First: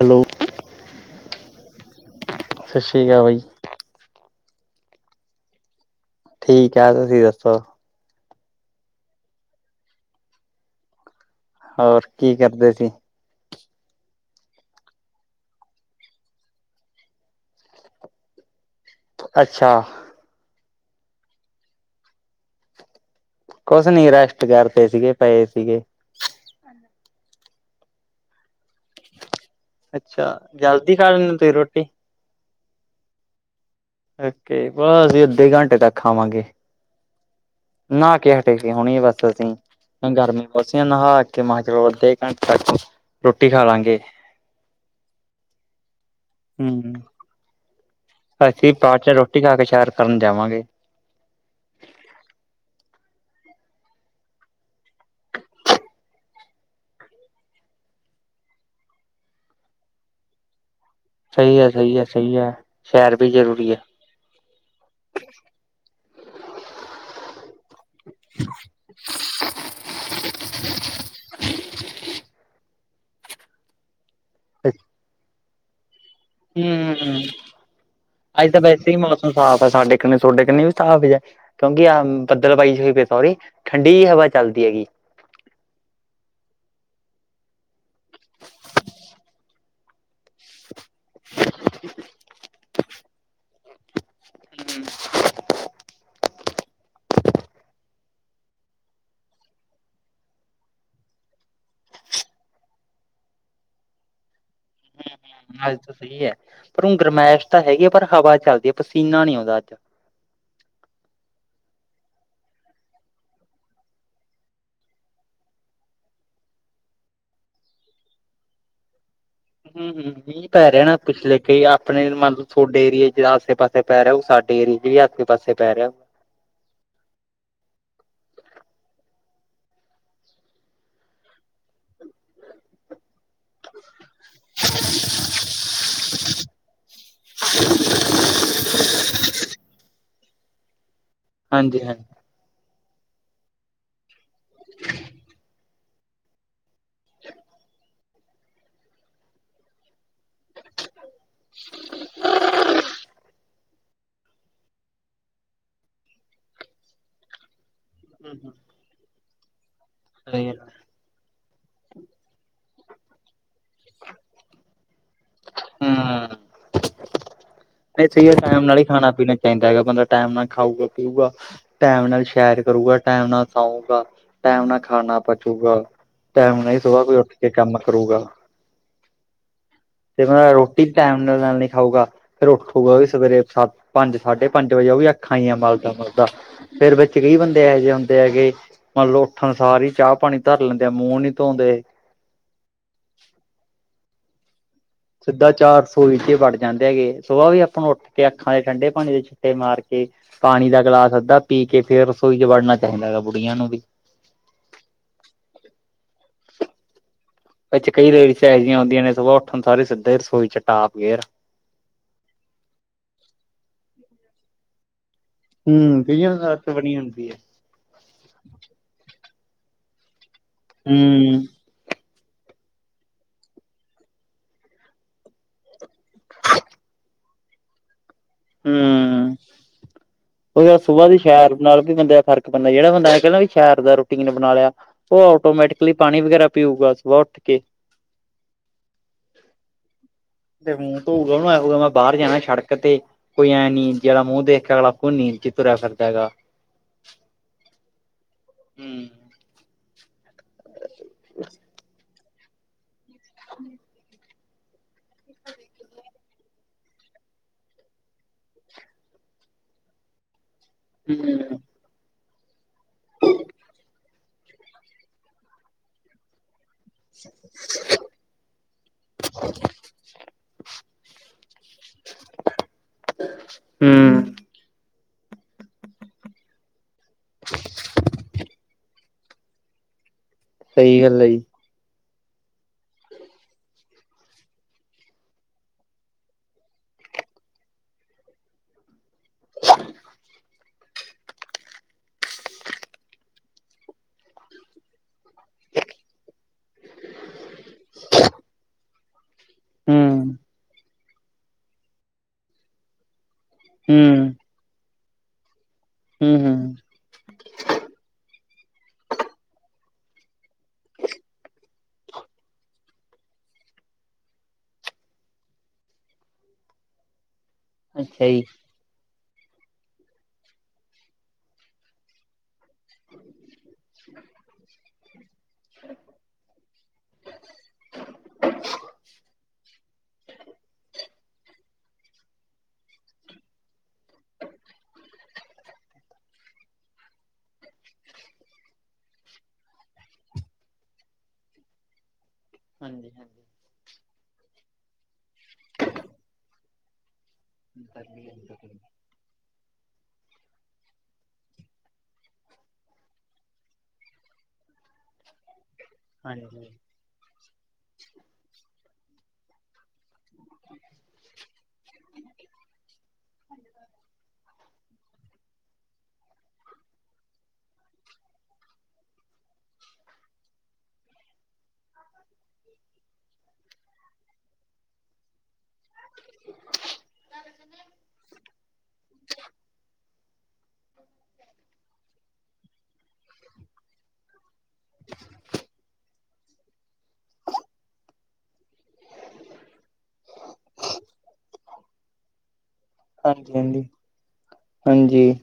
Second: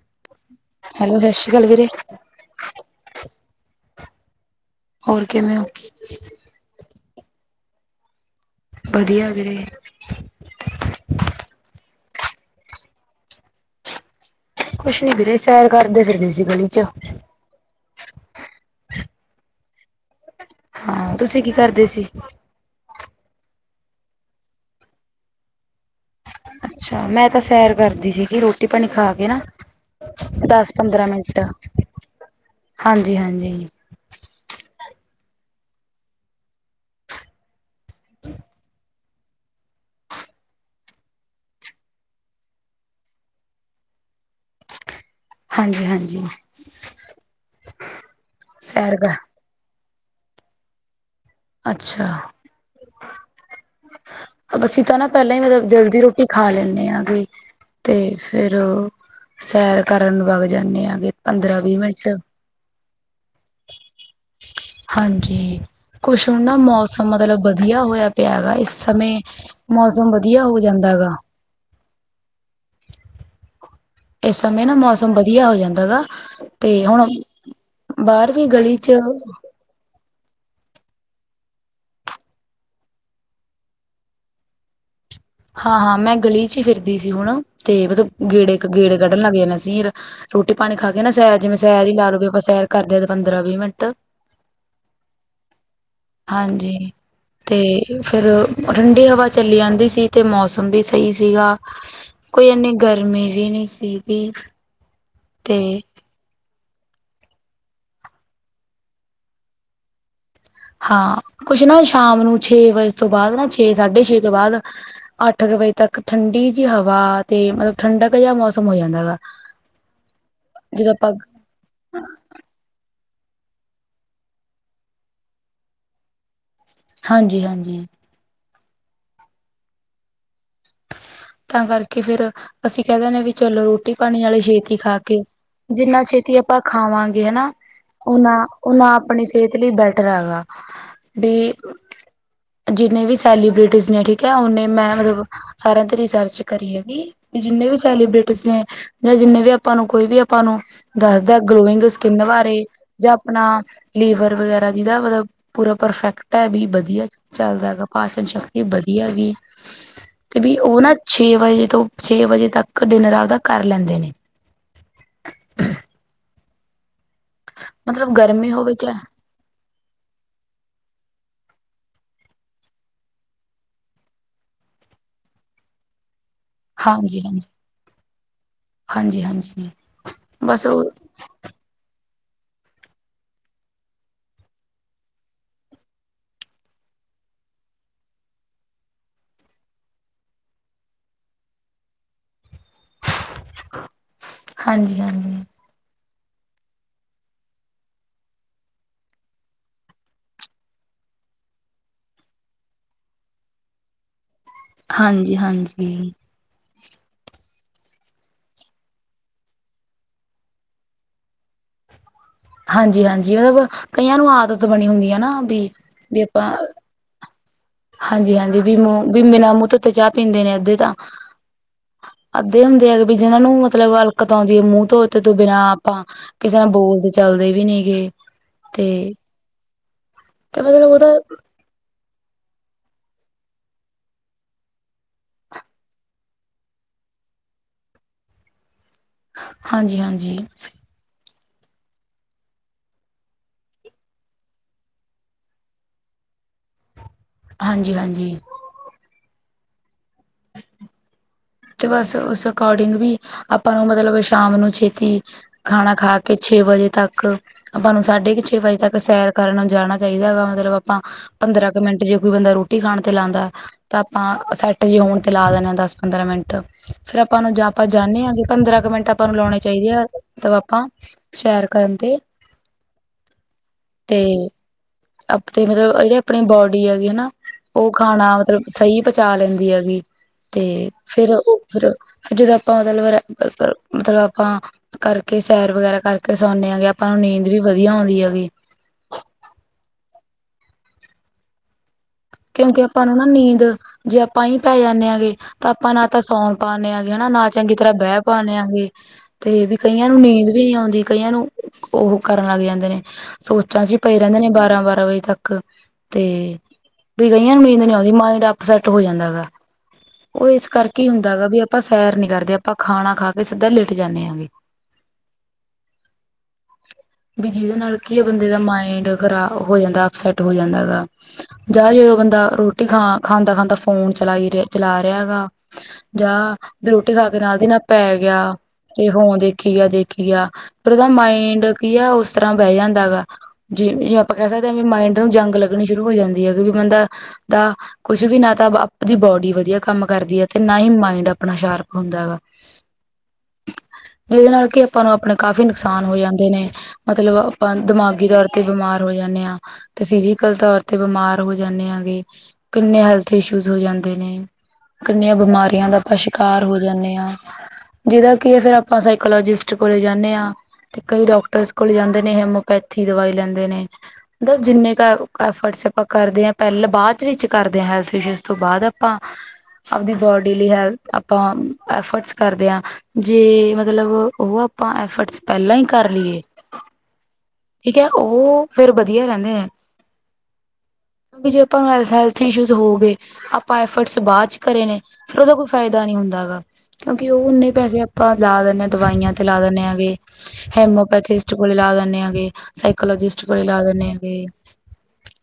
Hello. Hello, ਸਤਿ ਸ਼੍ਰੀ ਕਾਲ ਵੀਰੇ। ਸਤਿ ਸ਼੍ਰੀ ਕਾਲ ਬਾਈ। ਹੋਰ ਕਿਵੇਂ ਔ? ਠੀਕ ਐ, ਤੁਸੀਂ ਦੱਸੋ? ਵੱਦੀਆ ਵੀਰੇ। ਹੋਰ, ਕੀ ਕਰਦੇ ਸੀ? ਕੁਛ ਨਈ ਵੀਰੇ, ਸੈਰ ਕਰਦੇ ਫਿਰਦੇ ਸੀ ਗਲੀ ਚ। ਅੱਛਾ। ਹਾਂ, ਤੁਸੀਂ ਕੀ ਕਰਦੇ ਸੀ। ਕੁਛ ਨਹੀਂ ਰੈਸਟ ਕਰਤੇ ਸੀਗੇ ਪਏ ਸੀਗੇ। ਅੱਛਾ, ਮੈਂ ਤਾਂ ਸੈਰ ਕਰਦੀ ਸੀਗੀ ਰੋਟੀ ਪਾਣੀ ਖਾ ਕੇ ਨਾ। ਅੱਛਾ ਦਸ ਜਲਦੀ ਖਾ ਲੈਂਦੇ ਤੁਸੀਂ ਰੋਟੀ। ਹਾਂਜੀ-ਹਾਂਜੀ। ਬਸ ਅਸੀਂ ਅੱਧੇ ਘੰਟੇ ਤੱਕ ਖਵਾਂਗੇ ਨਹਾ ਕੇ ਹਟੇ ਸੀ ਹੋਣੀ ਬੱਸ ਅਸੀਂ ਗਰਮੀ ਬਸ ਆ ਨਹਾ ਕੇ ਮੈਂ ਚਲੋ ਅੱਧੇ ਘੰਟੇ ਤੱਕ ਰੋਟੀ ਖਾ ਲਾਂਗੇ ਹਾਂਜੀ ਹਾਂਜੀ ਹਮ ਅਸੀਂ ਸੈਰ ਪਾਰਕ ਚ ਕਰ ਰੋਟੀ ਖਾ ਕੇ ਸੈਰ ਕਰਨ ਜਾਵਾਂਗੇ ਅੱਛਾ ਅਸੀਂ ਤਾਂ ਨਾ ਪਹਿਲਾਂ ਹੀ ਮਤਲਬ ਜਲਦੀ ਰੋਟੀ ਖਾ ਲੈਂਦੇ ਆਾਂਗੇ ਤੇ ਫੇਰ ਉਹ ਸੈਰ ਕਰਨ ਵਗ ਜਾਂਦੇ ਆਗੇ ਸਹੀ ਪੰਦਰਾਂ ਹੈ ਵੀਹ ਸਹੀ ਹੈ ਮਿੰਟ ਸਹੀ ਹੈ ਸ਼ੇਰ ਵੀ ਜ਼ਰੂਰੀ ਹਾਂਜੀ ਕੁਛ ਹੁਣ ਨਾ ਮੌਸਮ ਮਤਲਬ ਵਧੀਆ ਹੋਇਆ ਪਿਆ ਹੈ ਗਗਾ ਇਸ ਸਮੇਂ ਮੌਸਮ ਵਧੀਆ ਹੋ ਜਾਂਦਾ ਗਾ [inaudible] ਇਸ ਸਮੇਂ ਨਾ ਮੌਸਮ ਵਧੀਆ ਹੋ ਜਾਂਦਾ ਗਾ ਤੇ ਹੁਣ ਹਮ ਬਾਹਰ ਵੀ ਅੱਜ ਤਾਂ ਗਲੀ ਵੈਸੇ ਹੀ ਚ ਮੌਸਮ ਸਾਫ਼ ਸਾਡੇ ਕ ਤੁਹਾਡੇ ਵੀ ਸਾਫ਼ ਹੈ [unintelligible] ਕਿਉਂਕਿ ਆਹ ਬੱਦਲ ਪਾਈ ਹੋਈ [unintelligible] ਫਿਰ ਸੋਰੀ ਠੰਡੀ ਹਵਾ ਚੱਲਦੀ ਹੈਗੀ ਹਾਂ ਹਾਂ ਮੈਂ ਗਲੀ ਚ ਹੀ ਫਿਰਦੀ ਸੀ ਹੁਣ ਤੇ ਮਤਲਬ ਗੇੜੇ ਗੇੜੇ ਕੱਢਣ ਲੱਗ ਸੀ ਯ ਰੋਟੀ ਪਾਣੀ ਖਾ ਕੇ ਨਾ ਸੈਰ ਜਿਵੇਂ ਸੈਰ ਹੀ ਲਾ ਲੋ ਆਪਾਂ ਸੈਰ ਕਰਦੇ ਹ ਪੰਦਰਾਂ ਵੀਹ ਮਿੰਟ ਹਾਂਜੀ ਤੇ ਫਿਰ ਠੰਡੀ ਹਵਾ ਚੱਲ ਜਾਂਦੀ ਸੀ ਤੇ ਮੌਸਮ ਵੀ ਸਹੀ ਸੀਗਾ ਕੋਈ ਇਨੀ ਗਰਮੀ ਵੀ ਨਹੀਂ ਸੀਗੀ ਅੱਜ ਤੇ ਤਾਂ ਸਹੀ ਹੈ ਪਰ ਹੁਣ ਗਰਮਾਇਸ਼ ਤਾਂ ਹੈਗੀ ਆ ਪਰ ਹਵਾ ਚੱਲਦੀ ਹੈ ਪਸੀਨਾ ਨੀ ਆਉਂਦਾ ਅੱਜ ਹਾਂ ਕੁਛ ਨਾ ਸ਼ਾਮ ਨੂੰ ਛੇ ਵਜੇ ਤੋਂ ਬਾਅਦ ਨਾ ਛੇ ਸਾਢੇ ਛੇ ਤੋਂ ਬਾਅਦ ਅੱਠ ਕੁ ਵਜੇ ਤੱਕ ਠੰਡੀ ਜਿਹੀ ਹਵਾ ਤੇ ਮਤਲਬ ਠੰਡਕ ਜਿਹਾ ਮੌਸਮ ਹੋ ਜਾਂਦਾ ਗਾ ਹਮ ਹਮ ਹੀ ਪੈ ਜਦੋਂ ਰਹਿਣਾ ਆਪਾਂ ਪਿਛਲੇ ਕਈ ਆਪਣੇ ਮਤਲਬ ਤੁਹਾਡੇ ਏਰੀਏ ਚ ਆਸੇ ਪਾਸੇ ਪੈ ਰਿਹਾ ਉਹ ਸਾਡੇ ਏਰੀਏ ਚ ਵੀ ਆਸੇ ਪਾਸੇ ਪੈ ਰਿਹਾ ਹਾਂਜੀ ਹਾਂਜੀ ਤਾਂ ਕਰਕੇ ਫੇਰ ਅਸੀਂ ਕਹਿ ਦਿੰਦੇ ਵੀ ਚਲੋ ਰੋਟੀ ਪਾਣੀ ਵਾਲੇ ਛੇਤੀ ਖਾ ਕੇ ਜਿੰਨਾ ਛੇਤੀ ਆਪਾਂ ਖਾਵਾਂਗੇ ਹੈ ਨਾ ਉਹਨਾਂ ਉਹਨਾ ਆਪਣੀ ਸਿਹਤ ਲਈ ਬੈਟਰ ਹੈਗਾ ਵੀ ਹਾਂਜੀ ਹਾਂਜੀ ਜਿੰਨੇ ਵੀ ਸੈਲੀਬ੍ਰਿਟੀਜ਼ ਨੇ ਠੀਕ ਹੈ ਉਹਨੇ ਮੈਂ ਮਤਲਬ ਸਾਰਿਆਂ ਤੇ ਰਿਸਰਚ ਕਰੀਏ ਵੀ ਜਿੰਨੇ ਵੀ ਸੈਲੀਬ੍ਰਿਟੀਜ ਨੇ ਜਾਂ ਜਿੰਨੇ ਵੀ ਆਪਾਂ ਨੂੰ ਕੋਈ ਵੀ ਆਪਾਂ ਨੂੰ ਦੱਸਦਾ ਗਲੋਇੰਗ ਸਕਿੰਨ ਬਾਰੇ ਜਾਂ ਆਪਣਾ ਲੀਵਰ ਵਗੈਰਾ ਜਿਹਦਾ ਮਤਲਬ ਪੂਰਾ ਪਰਫੈਕਟ ਹੈ ਵੀ ਵਧੀਆ ਚੱਲਦਾ ਹੈਗਾ ਪਾਚਨ ਸ਼ਕਤੀ ਵਧੀਆ ਗ ਤੇ ਸਹੀ ਵੀ ਗੱਲ। ਉਹ ਨਾ ਛੇ ਵਜੇ ਤੋਂ ਛੇ ਵਜੇ ਤੱਕ ਡਿਨਰ ਆਪਦਾ ਕਰ ਲੈਂਦੇ ਨੇ ਹਮ ਮਤਲਬ ਇਥਹੀ ਹੈ ਗਰਮੀ ਟਾਈਮ ਹੋਵੇ ਨਾਲ ਹੀ ਚ ਖਾਣਾ ਪੀਣਾ ਚਾਹੀਦਾ ਹੈਗਾ ਬੰਦਾ ਟਾਈਮ ਨਾਲ ਖਾਊਗਾ ਪੀਊਗਾ ਟਾਈਮ ਨਾਲ ਸ਼ੇਰ ਕਰੂਗਾ ਟਾਈਮ ਨਾਲ ਸਊਗਾ ਟਮ ਨਾਲ ਖਾਣਾ ਪਚੁਗਾ ਟਾਈਮ ਨਹੀਂ ਸ ਕੋਈ ਹਾਂਜੀ ਉੱਠ ਕੇ ਕੰਮ ਕਰੂਗਾ ਹਾਂਜੀ ਹਾਂਜੀ ਹਾਂਜੀ ਤੇ ਮ ਬਸ ਉਹ ਰੋਟੀ ਟਾਈਮ ਉਹਨਾ ਨਾਲ ਨੀ ਲੈਣ ਲਈ ਖਾਊਗਾ ਫਿਰ ਉੱਠਗਾ ਵੀ ਸਵੇਰੇ ਸੱਤ ਪੰਜ ਸਾਢੇ ਪੰਜ ਵਜੇ ਉਹ ਵੀ ਅੱਖਾਂ ਹੀਈ ਆ ਮਲਦਾ ਮਲਦਾ ਫੇਰ ਬੱਚੇ ਕਈ ਬੰਦੇ ਇਹੋ ਜਿਹੇ ਹੁੰਦੇ ਹੈਗੇ ਮੰਨ ਲ ਉੱਠਣ ਸਾਰੀ ਹੀ ਚਾਹ ਪਾਣੀ ਧਰ ਲੈਂਦੇ ਆ ਮੂੰਹ ਨੀ ਧੋਂਂਦੇ ਹਾਂਜੀ ਹਾਂਜੀ ਸਿੱਧਾ ਚਆ ਸ ਵੜ ਜਾਂਦੇ ਹੈਗੇ ਸਆਹ ਵੀ ਆਪਾਂ ਨੂੰ ਉੱਠ ਕੇ ਅੱਖਾਂ ਦੇ ਠੰਡੇ ਪਾਣੀ ਦੇ ਛਿੱਟੇ ਮਾਰ ਕੇ ਪਾਣੀ ਦਾ ਗਿਲਾਸ ਅੱਧਾ ਪੀ ਕੇ ਫੇਰ ਰਸੋਈ ਚ ਵੜਨਾ ਚਾਹੀਦਾ ਹੈਾ ਬੁੜੀਆਂ ਨੂੰ ਵੀ ਹਾਂਜੀ ਹਾਂਜੀ ਵਿੱਚ ਕਈ ਲੇਡੀਜ ਚ ਇਹੋ ਹੀ ਹੁੰਦੀਆਂ ਨੇ ਸੋਂ ਉਠਣ ਸਾਰੇ ਸਿੱਧੇ ਰਸੋਈ ਚ ਟਾਪ ਗਏ ਹਾਂਜੀ -ਹਾਂਜੀ ਮਤਲਬ ਕਈਆਂ ਨੂੰ ਆਦਤ ਬਣੀ ਹੁੰਦੀ ਹੈ ਨਾ ਵੀ ਹੂੰ ਵੀ ਕਈਆਂ ਆਪਾਂ ਆਦਤ ਬਣੀ ਹੁੰਦੀ ਹੈ ਹਾਂਜੀ ਹਾਂਜੀ ਬਿਨਾਂ ਮੂੰਹ ਧੋਤੇ ਤੇੱ ਤੇ ਚਾਹ ਪੀਂਦੇ ਨੇ ਅੱਧੇ ਤਾਂ ਹੂੰ ਅੱਧੇ ਹੁੰਦੇ ਹੈਗੇ ਵੀ ਜਿਹਨਾਂ ਨੂੰ ਮਤਲਬ ਅਲਕਤ ਆਉਂਦੀ ਹੈ ਮੂੰਹ ਤੋਂ ਤੋਂ ਬਿਨਾਂ ਆਪਾਂ ਕਿਸੇ ਨਾਲ ਬੋਲਦੇ ਚਲਦੇ ਵੀ ਨੀ ਗੇ ਤੇ ਹੂੰ ਤੇ ਮਤਲਬ ਸੁਬਾਹ ਉਹਦਾ ਦੀ ਸੈਰ ਨਾਲ ਵੀ ਬੰਦੇ ਦਾ ਫਰਕ ਪੈਂਦਾ ਜਿਹੜਾ ਬੰਦਾ ਨੇ ਕਹਿੰਦਾ ਵੀ ਸ਼ਹਿਰ ਦਾ ਰੋਟੀ ਨੇ ਬਣਾ ਲਿਆ ਉਹ ਆਟੋਮੈਟਿਕਲੀ ਪਾਣੀ ਵਗੈਰਾ ਪੀਊਗਾ ਸੁਾਹ ਉੱਠ ਕੇ ਹਾਂਜੀ ਹਾਂਜੀ ਧ ਨੂੰ ਉਦੋਂ ਮੈਂ ਬਾਹਰ ਜਾਣਾ ਸੜਕ ਤੇ ਕੋਈ ਐਂ ਨੀ ਜਿਹੜਾ ਮੂੰਹ ਦੇਖ ਅਗਲਾ ਕੋ ਨੀ ਜ ਤੁਰਰਾ ਫਿਰਦਾ ਹੈ ਗਗਾ ਹਾਂਜੀ ਹਾਂਜੀ ਤੇ [inaudible] ਹਾਜੀ। ਤੇ ਬਸ ਉਸ ਅਕੋਰਡਿੰਗ ਵੀ ਆਪਾਂ ਨੂੰ ਮਤਲਬ ਸ਼ਾਮ ਨੂੰ ਛੇਤੀ ਖਾਣਾ ਖਾ ਕੇ ਛੇ ਵਜੇ ਤੱਕ ਆਪਾਂ ਨੂੰ ਸਾਢੇ ਕੁ ਛੇ ਵਜੇ ਤੱਕ ਸੈਰ ਕਰਨ ਜਾਣਾ ਚਾਹੀਦਾ ਹੈਗਾ ਮਤਲਬ ਆਪਾਂ ਹੂੰ, ਪੰਦਰਾਂ ਮਿੰਟ ਜੇ ਕੋਈ ਬੰਦਾ ਰੋਟੀ ਖਾਣ ਤੇ ਲਾਉਦਾ ਤਾਂ ਆਪਾਂ ਸੈੱਟ ਜੇ ਹੋਣ ਤੇ ਲਾ ਦੇਣੇ ਹ ਦਸ ਪੰਦਰਾਂ ਮਿੰਟ ਫੇਰ ਆਪਾਂ ਨੂੰ ਆਪਾਂ ਜਾਂਦੇੇ ਹਾਂਗੇ ਪੰਦਰਾਂ ਕੁ ਮਿੰਟ ਆਪਾਂ ਨੂੰ ਲਾਉਣੇ ਚਾਹੀਦੇ ਆ ਆਪਾਂ ਸੈਰ ਕਰਨ ਤੇ ਹੂੰ ਆਪਣੇ ਮਤਲਬ ਜਿਹੜੇ ਆਪਣੀ ਬੋਡੀ ਹੈਗੇ ਹਨਾ ਉਹ ਖਾਣਾ ਮਤਲਬ ਸਹੀ ਪਹੁੰਚਾ ਲੈਂਦੀ ਹੈਗੀ ਤੇ ਸਹੀ ਗੱਲ ਹੈ ਜੀ। ਫਿਰ ਫਿਰ ਜਦੋਂ ਆਪਾਂ ਮਤਲਬ ਮਤਲਬ ਆਪਾਂ ਕਰਕੇ ਸੈਰ ਵਗੈਰਾ ਕਰਕੇ ਸੌਂਦੇ ਆਗੇ ਆਪਾਂ ਨੂੰ ਨੀਂਦ ਵੀ ਵਧੀਆ ਆਉਂਦੀ ਹੈਗੀ ਕਿਉਂਕਿ ਆਪਾਂ ਨੂੰ ਨਾ ਨੀਂਦ ਜੇ ਆਪਾਂ ਹੀ ਪੈ ਜਾਂਦੇ ਹਗੇ ਤਾਂ ਆਪਾਂ ਨਾ ਤਾਂ ਸੌਂਗ ਪਾਉਂਦੇ ਹਾਂਗੇ ਹਨਾ ਨਾ ਚੰਗੀ ਤਰ੍ਹਾਂ ਬਹਿ ਪਾਦੇ ਹਾਂਗੇ ਤੇ ਵੀ ਹੂੰ, ਕਈਆਂ ਨੂੰ ਨੀਂਦ ਵੀ ਨਹੀਂ ਆਉਂਦੀ ਕਈਆਂ ਨੂੰ ਉਹ ਕਰਨ ਲੱਗ ਜਾਂਦੇ ਨੇ ਸੋਚਾਂ ਸੀ ਹੂੰ, ਪਏ ਰਹਿੰਦੇ ਨੇ ਬਾਰਾਂ ਬਾਰਾਂ ਵਜੇ ਤੱਕ ਤੇ ਹੂੰ, ਹੂੰ ਵੀ ਗਈਆਂ ਨੂੰ ਨੀਂਦ ਨੀ ਆਉਂਦੀ ਮਾਈੰਡ ਅਪਸੈੱ ਹੋ ਜਾਂਦਾ ਹੈਗਾ ਉਹ ਇਸ ਕਰਕੇ ਹੁੰਦਾ ਗਾ ਵੀ ਆਪਾਂ ਸੈਰ ਨੀ ਕਰਦੇ ਆਪਾਂ ਖਾਣਾ ਖਾ ਕੇ ਸਿੱਧਾ ਲਿਟ ਜਾਂਦੇ ਹਗੇ ਹੂੰ ਬ ਜਿਹਦੇ ਨਾਲ ਕੀ ਅੱਛਾ ਜੀ। ਹਾਂਜੀ। ਬੰਦੇ ਦਾ ਮਾਇੰਡ ਖਰਾ ਹੋ ਜਾਂਦਾ ਅਪਸੈਟ ਹੋ ਜਾਂਦਾ ਗਾ ਜਾਂ ਜਦੋਂ ਬੰਦਾ ਰੋਟੀ ਖਾ ਖਾਂਦਾ ਖਾਂਦਾ ਫੋਨ ਚਲਾਈ ਰਿਹਾ ਚਲਾ ਰਿਹਾ ਹੈਗਾ- ਜਾਂ ਫ ਰੋਟੀ ਖਾ ਕੇ ਨਾਲ ਦੀ ਨਾਲ ਪੈ ਗਿਆ ਤੇ ਫੋਨ ਦੇਖ ਦੇਖੀ ਗਿਆ ਦੇਖੀ ਗਿਆ ਫਿਰ ਉਹਦਾ ਮਾਇੰਡ ਕੀ ਹੈ ਉਸ ਤਰ੍ਹਾਂ ਬਹਿ ਜਾਂਦਾ ਗਾ ਜਿਵੇ ਜਿਵੇਂ ਆਪਾਂ ਕਹਿ ਸਕਦੇ ਹਾਂ ਵੀ ਮਾਇੰਡ ਨੂੰ ਜੰਗ ਲੱਗਣੀ ਸ਼ੁਰੂ ਹੋ ਜਾਂਦੀ ਹੈ ਕਿ ਵੀ ਬੰਦਾ ਦਾ ਕੁਛ ਵੀ ਨਾ ਤਾਂ ਆਪਦੀ ਬੋਡੀ ਵਧੀਆ ਕੰਮ ਕਰਦੀ ਹੈ ਤੇ ਨਾ ਹੀ ਮਾਇੰਡ ਆਪਣਾ ਸ਼ਾਰਪ ਹੁੰਦਾ ਹੈਾ ਹਾਂਜੀ ਹਾਂਜੀ ਜਿਹਦੇ ਨਾਲ ਕਿ ਆਪਾਂ ਨੂੰ ਆਪਣੇ ਕਾਫ਼ੀ ਨੁਕਸਾਨ ਹੋ ਜਾਂਦੇ ਨੇ ਮਤਲਬ ਆਪਾਂ ਹਾਂਜੀ, ਦਿਮਾਗੀ ਤੌਰ ਤੇ ਬਿਮਾਰ ਹੋ ਜਾਂਦੇ ਹਾਂ ਤੇ ਫਿਜ਼ਕਲ ਤੌਰ ਤੇ ਬਿਮਾਰ ਹੋ ਜਾਂਦੇ ਆ ਗ ਕਿੰਨੇ ਹੈਲਥ ਇਸ਼ੂਜ ਹੋ ਜਾਂਦੇ ਨੇ ਕਿੰਨੀਆਂ ਬਿਮਾਰੀਆਂ ਦਾ ਆਪਾਂ ਸ਼ਿਕਾਰ ਹਾਂਜੀ। ਹੋ ਜਾਂਦੇ ਹਾਂ ਜਿਹਦਾ ਕਿ ਫੇਰ ਆਪਾਂ ਸਾਈਕੋਲੋਜਿਸਟ ਕੋਲੇ ਜਾਂਦੇ ਹਾਂ ਤੇ ਕਈ ਡਾਕਟਰਸ ਕੋਲ ਜਾਂਦੇ ਨੇ ਹਮੋਪੈਥੀ ਦਵਾਈ ਲੈਂਦੇ ਨੇ ਮਤਲਬ ਜਿੰਨੇ ਕ ਵਸਪਾਂ ਕਰਦੇ ਹਾਂ ਪਹਿਲਾਂ ਬਾਅਦ ਵਿੱਚ ਕਰਦੇ ਹਾਂ ਹੈਲਥ ਇਸ਼ੂਜ਼ ਤੋਂ ਬਾਅਦ ਆਪਾਂ ਆਪਦੀ ਬੋਡੀ ਲਈ ਹੈਥ ਆਪਾਂਫਰਟਸ ਕਰਦੇ ਹਾਂ ਜੇ ਮਤਲਬ ਉਹ ਆਪਾਂ ਐਫਰਟਸ ਪਹਿਲਾਂ ਹੀ ਕਰ ਲਈਏ ਠੀਕ ਹੈ ਉਹ ਫੇਰ ਵਧੀਆ ਰਹਿੰਦੇ ਨੇ ਕਿਉਂਕਿ ਜੇ ਆਪਾਂ ਹੈਲਥ ਇਸ਼ੂਜ਼ ਹੋ ਗਏ- ਆਪਾਂ ਐਫਰਟਸ ਬਾਅਦ ਚ ਕਰੇ ਨੇ ਫਿਰ ਉਹਦਾ ਕੋਈ ਫਾਇਦਾ ਨਹੀਂ ਹੁੰਦਾ ਹੈਗਾ। ਕਿਉਂਕਿ ਉਹ ਉਨੇ ਪੈਸੇ ਆਪਾਂ ਲਾ ਦਿੰਨਦੇ ਹਾਂ ਦਵਾਈਆਂ ਤੇ ਲਾ ਦਿੰਨਦੇ ਹੈਗੇ ਹੇਮਓਪੈਥਿਸਟ ਕੋਲ ਲਾ ਦਿੰਦੇ ਹੈਗੇ ਸਾਈਕੋਲੋਜਿਸਟ ਕੋਲ ਲਾ ਦਿੰਦੇ ਹੈਗੇ ਹਾਂਜੀ,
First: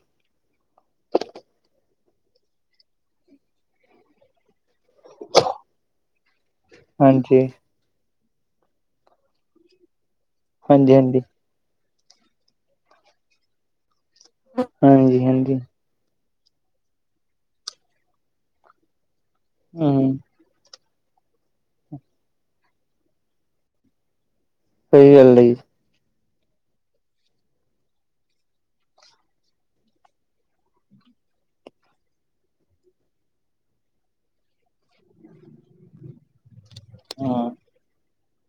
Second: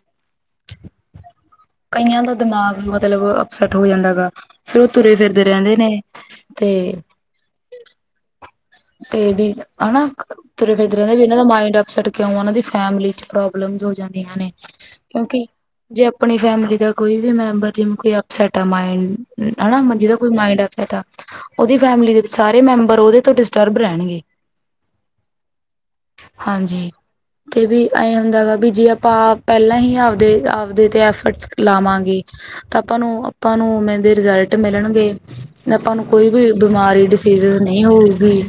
ਕਈਆਂ ਦਾ ਦਿਮਾਗ ਮਤਲਬ ਅਪਸੈਟ ਹੋ ਜਾਂਦਾ ਗਾ ਫੇਿਰ ਉਹ ਤੁਰੇ ਫਿਰਦੇ ਰਹਿੰਦੇ ਨੇ, ਤੇ ਹਾਂਜੀ, ਤੇ ਵੀ ਹਨਾ ਤੁਰ ਫਿਰਦੇ ਰਹਿੰਦੇ ਵੀ ਹਾਂਜੀ-ਹਾਂਜੀ, ਇਹਨਾਂ ਦਾ ਮਾਇੰਡ ਅਪਸੈਟ ਕਿਉਂ ਉਹਨਾਂ ਦੀ ਫੈਮਲੀ ਚ ਪ੍ਰੋਬਲਮਸ ਹੋ ਜਾਂਦੀਆਂ ਨੇ ਕਿਉਂਕਿ, ਜੇ ਆਪਣੀ ਫੈਮਿਲੀ ਦਾ ਕੋਈ ਵੀ ਮੈਂਬਰ ਜਿਵੇ ਕੋਈ ਅਪਸੈਟ ਆ ਮੰਡਾ ਹੂੰ ਜਿਦਾ ਕੋਈ ਮਾਇੰਡ, ਅ ਉਹਦੀ ਫੈਮਿਲੀ ਦੇ ਸਾਰੇ ਮੈਂਬਰ ਓਦੇ ਤੋ ਡਿਸਟਰਬ ਰਹਿਣਗੇ। ਸਹੀ ਗੱਲ ਡ ਹਾਂਜੀ, ਤੇ ਵੀ ਇਹ ਹੁੰਦਾ ਗਾ ਵੀ ਜੇ ਆਪਾਂ ਪਹਿਲਾਂ ਹੀ ਆਪਦੇ ਆਪਦੇ ਤੇ ਐਫਰਟਸ ਲਾਵਾਂਗੇ। ਤਾਂ ਆਪਾਂ ਨੂੰ ਆਪਾਂ ਨੂੰ ਮੇ ਦੇ ਰਿਜ਼ਲਟ ਮਿਲਣਗੇ ਆਪਾਂ ਨੂੰ ਕੋਈ ਵੀ ਬਿਮਾਰੀ ਹਾਂ ਡਿਸੀਜ ਨਹੀਂ ਹੋਊਗੀ,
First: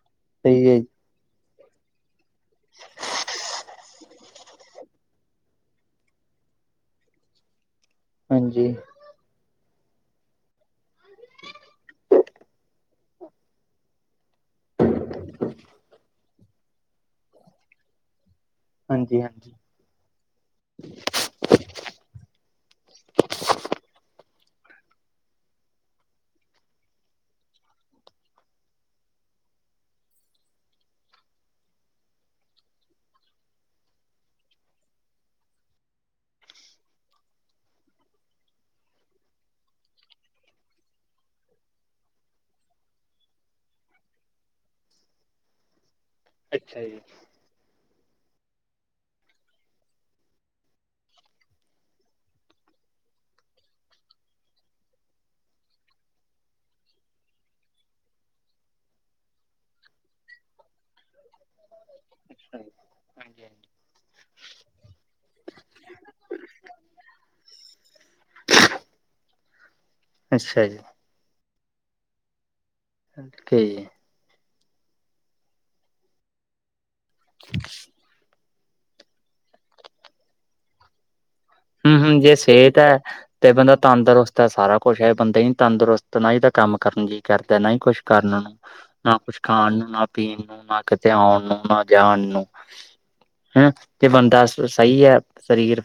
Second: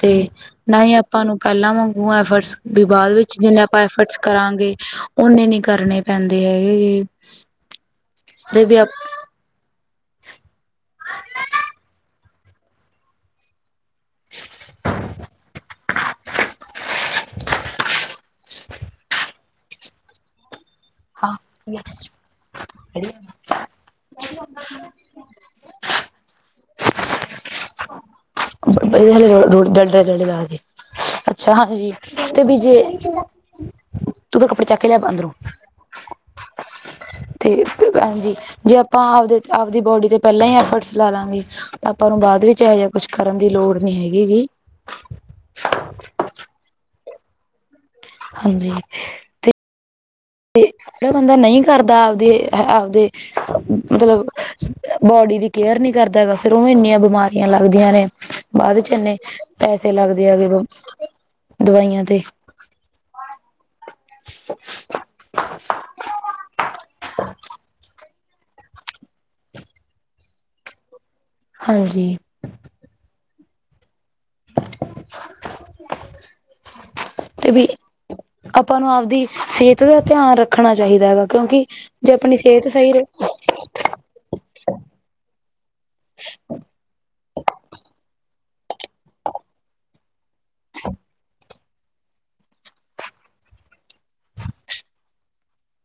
ਤੇ ਸਹੀ ਹੈ ਨਾ ਜੀ, ਹੀ ਆਪਾਂ ਨੂੰ ਪਹਿਲਾਂ ਮੰਾਂਗੂਗਾ ਐਫਰਟਸ ਵੀ ਬਾਅਦ ਵਿੱਚ, ਜਿੰਨੇ ਆਪਾਂ ਐਫਰਟਸ ਕਰਾਂਗੇ ਓਨੇ ਨੀ ਕਰਨੇ ਪੈਂਦੇ ਹੈਗੇ ਜ, ਹਾਂਜੀ, [unintelligible] ਹਾਂਜੀ ਹਾਂਜੀ, ਹਾਂ ਜੈਸ [unintelligible] ਦੇ ਰੜਦਾ, ਅੱਛਾ ਹਾਂਜੀ ਤੇ ਵੀ ਜੇ ਤੂੰ ਫਿਰ ਕੱਪੜੇ ਚੱਕ ਕੇ ਲਿਆ ਅੰਦਰੋਂ [unintelligible] ਤੇ ਹਾਂਜੀ ਜੇ ਆਪਾਂ ਆਪਦੇ ਆਪਦੀ ਬੋਡੀ ਤੇ ਪਹਿਲਾਂ ਹੀ ਐਫਰਟਸ ਲਾ ਲਵਾਂਗੇ। ਆਪਾਂ ਨੂੰ ਬਾਅਦ ਵਿੱਚ ਇਹੋ ਜਿਹਾ ਕੁਛ ਕਰਨ ਦੀ ਲੋੜ ਨੀ ਹੈਗੀਗੀ। ਅੱਛਾ ਜੀ ਹਾਂਜੀ, ਤੇ ਜਿਹੜਾ ਬੰਦਾ ਨਹੀਂ ਕਰਦਾ ਆਪਦੇ ਆਪਦੇ ਮਤਲਬ ਬੋਡੀ ਦੀ ਕੇਅਰ ਨੀ ਕਰਦਾ ਹੈਗਾ। ਫੇਿਰ ਉਹ ਇੰਨੀਆਂ ਬਿਮਾਰੀਆਂ ਲੱਗਦੀਆਂ ਨੇ, ਬਾਅਦ ਚ ਇੰਨੇ ਪੈਸੇ ਲੱਗਦੇ ਆਗੇ ਦਵਾਈਆਂ ਤੇ, ਸੀ ਹਾਂਜੀ ਹਾਂਜੀ, [unintelligible] ਅੱਛਾ ਜੀ ਹਾਂਜੀ ਕ ਤੇ, ਵੀ, ਆਪਾਂ ਨੂੰ ਆਪਦੀ ਸਿਹਤ ਦਾ ਧਿਆਨ ਰੱਖਣਾ ਚਾਹੀਦਾ ਹੈਗਾ। ਕਿਉਂਕਿ, ਹਮ ਹਮ ਜੇ ਆਪਣੀ ਸਿਹਤ ਸਹਿਤ ਹੈ ਸਹੀ ਤੇ ਬੰਦਾ ਤੰਦਰੁਸਤ ਹੈ ਸਾਰਾ ਕੁਛ ਹੈ, ਬੰਦਾ ਤੰਦਰੁਸਤ ਨਾ ਹੀ ਤਾਂ ਕੰਮ ਕਰਨ ਲਈ ਕਰਦਾ ਨਾ ਹੀ ਕੁਛ ਕਰਨਾ ਨਾ ਕੁਛ ਖਾਣ ਨੂੰ ਨਾ ਪੀਣ ਨੂੰ ਨਾ ਕਿਤੇ ਆਉਣ ਨੂੰ ਨਾ। ਜਾਣ ਨੂੰ ਹੁ ਤੇ ਬੰਦਾ ਸਹੀ ਹੈ, ਸਰੀਰ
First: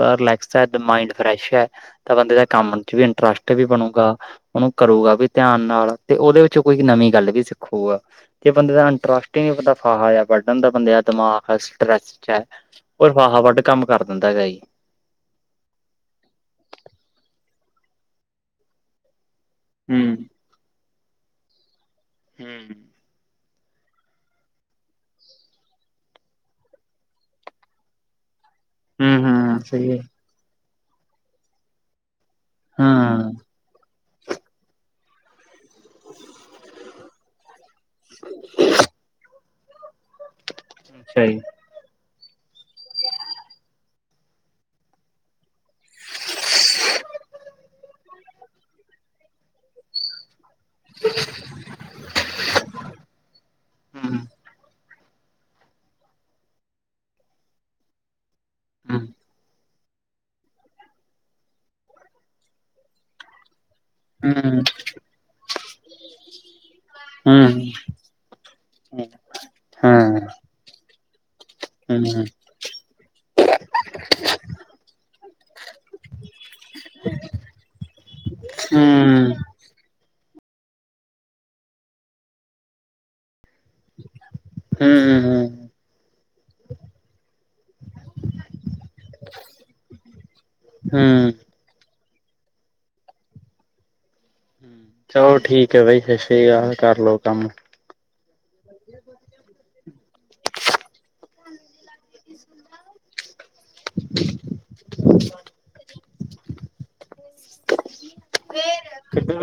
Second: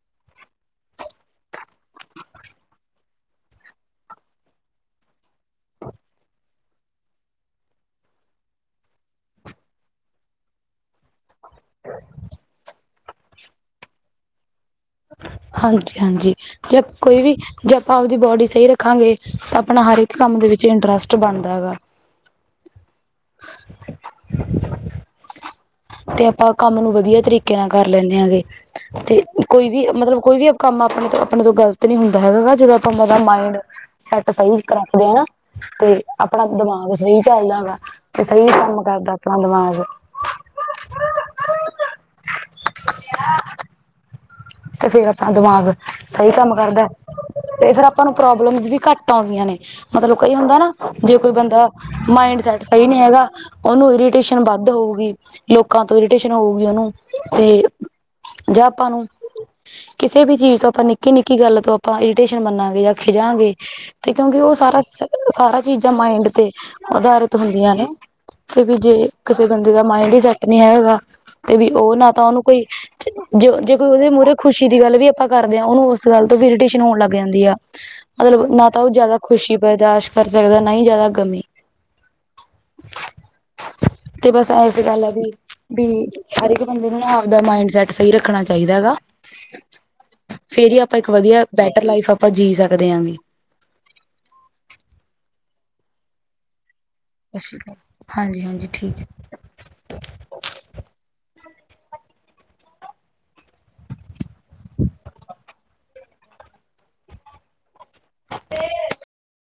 ਰਿਲੈਕਸ ਮੰਡ ਫਰੈਸ਼ ਹੈ, ਤਾਂ ਬੰਦੇ ਦਾ ਕੰਮ ਚ ਵੀ ਇੰਟਰਸਟ ਵੀ ਬਣੂਗਾ। ਉਹਨੂੰ ਕਰੂਗਾ ਵੀ ਧਿਆਨ ਨਾਲ ਤੇ ਉਹਦੇ ਵਿੱਚ ਕੋਈ ਨਵੀਂ ਗੱਲ ਵੀ ਸਿੱਖੂਗਾ। ਕਿ ਬੰਦੇ ਦਾ ਇੰਟਰਸਟ ਈ ਨੀ ਬੰਦਾ ਫਾਹਾ ਜਹਾ ਵਢਣ ਦਾ ਬੰਦੇ ਦਾ ਦਿਮਾਗ ਆ ਸਟ੍ਰੈੱਸ '। ਓ ਫਾਹਾ ਵੱਡ ਕੰਮ ਕਰ ਦਿੰਦਾ ਕਈ। ਹਾਂਜੀ, ਹਾਂਜੀ, ਜੇ ਕੋਈ ਵੀ ਜੇ ਆਪਾਂ ਆਪਦੀ ਬੋਡੀ ਸਹੀ ਰੱਖਾਂਗੇ ਤਾਂ। ਆਪਣਾ ਹਰ ਹੂੰ ਇੱਕ ਕੰਮ ਦੇ ਵਿੱਚ ਇੰਟਰਸਟ ਬਣਦਾ ਹੈਗਾ। ਹੂੰ। [inaudible] ਤੇ ਆਪਾਂ ਕੰਮ ਨੂੰ ਵਧੀਆ ਤਰੀਕੇ ਨਾਲ ਕਰ ਲੈਂਦੇ ਆਂਗੇ ਤੇ ਕੋਈ ਵੀ ਮਤਲਬ ਕੋਈ ਵੀ ਕੰਮ ਆਪਣੇ ਤੋਂ ਆਪਣੇ ਤੋਂ ਗ਼ਲਤ ਨੀ ਹੁੰਦਾ ਹੈਗਾ ਜਦੋਂ ਆਪਾਂ ਦਾ ਮਾਇੰਡ ਸੈਟ ਸਹੀ ਰੱਖਦੇ ਹ ਨਾ। ਤੇ ਆਪਣਾ ਦਿਮਾਗ ਸਹੀ ਚੱਲਦਾ ਏਗਾ ਤੇ ਸਹੀ ਕੰਮ ਕਰਦਾ ਆਪਣਾ ਦਿਮਾਗ। ਅੱਛਹੀ [inaudible] ਤੇ ਫੇਰ ਆਪਣਾ ਦਿਮਾਗ ਸਹੀ ਕੰਮ ਕਰਦਾ। ਤੇ ਫੇਰ ਆਪਾਂ ਨੂੰ ਪ੍ਰੋਬਲਮਸ ਵੀ ਘੱਟ ਆਉਂਦੀਆਂ ਨੇ ਮਤਲਬ ਕਈ ਹੁੰਦਾ ਨਾ। ਜੇ ਕੋਈ ਬੰਦਾ ਮਾਇੰਡ ਸੈਟ ਸਹੀ ਨਹੀਂ ਹੈਗਾ ਉਹਨੂੰ ਇਰੀਟੇਸ਼ਨ ਵੱਧ ਹੋਊਗੀ। ਲੋਕਾਂ ਤੋਂ ਇਰੀਟੇਸ਼ਨ ਹੋਊਗੀ ਉਹਨੂੰ ਤੇ ਜਾਂ ਆਪਾਂ ਨੂੰ ਕਿਸੇ ਵੀ ਚੀਜ਼ ਤੋਂ ਆਪਾਂ ਨਿੱਕੀ-ਨਿੱਕੀ ਗੱਲ ਤੋਂ ਆਪਾਂ ਇਰੀਟੇਸ਼ਨ ਮੰਨਾਂਗੇ ਜਾਂ ਖਿਜਾਂਗੇ। ਤੇ ਕਿਉਂਕਿ ਉਹ ਸਾਰਾ ਸਾਰਾ ਚੀਜ਼ਾਂ ਮਾਇੰਡ ਤੇ ਅਧਾਰਿਤ ਹੁੰਦੀਆਂ ਨੇ। ਤੇ ਜੇ ਕਿਸੇ ਬੰਦੇ ਦਾ ਮਾਇੰਡ ਹੀ ਸਟ ਸੈੱਟ ਨੀ ਹੈਗਾ ਤੇ ਵੀ ਉਹ ਨਾ ਤਾਂ ਉਹਨੂੰ ਕੋਈ ਜ ਜੇ ਉਹਦੇ ਮੂਹਰੇ ਖੁਸ਼ੀ ਦੀ ਗੱਲ ਵੀ ਆਪਾਂ ਕਰਦੇ ਹਾਂ ਉਹਨੂੰ ਉਸ ਗੱਲ ਤੋਂ ਵੀ ਇਰੀਟੇਸ਼ਨ ਹੋਣ ਲੱਗ ਜਾਂਦੀ ਆ। ਮਤਲਬ ਨਾ ਤਾਂ ਉਹ ਜ਼ਿਆਦਾ ਖੁਸ਼ੀ ਬਰਦਾਸ਼ਤ ਕਰ ਸਕਦਾ ਨਾ ਹੀ ਜ਼ਿਆਦਾ ਗਮੀ। [inaudible] ਤੇ ਬਸ ਐਸ ਹੂੰ ਗੱਲ ਆ ਵੀ ਵੀ ਹਰ ਇੱਕ ਬੰਦੇ ਨੂੰ ਨਾ ਆਪਦਾ ਮਾਇੰਡ ਸੈਟ ਸਹੀ ਰੱਖਣਾ ਚਾਹੀਦਾ ਗਾ ਫੇਰ ਹੀ ਆਪਾਂ ਇੱਕ ਹੂੰ ਵਧੀਆ ਬੈਟਰ ਲਾਈਫ ਆਪਾਂ ਜੀ ਸਕਦੇ ਹਾਂਗੇ। ਹਮ ਚਲੋ ਠੀਕ ਹੈ ਬਾਈ ਸਤਿ ਸ੍ਰੀ ਅਕਾਲ ਕਰਲਓ। ਸਤਿ ਸ਼੍ਰੀ ਅਕਾਲ ਹਾਂਜੀ ਹਾਂਜੀ ਠੀਕ ਹੈ। [inaudible] ਵਰ [unintelligible]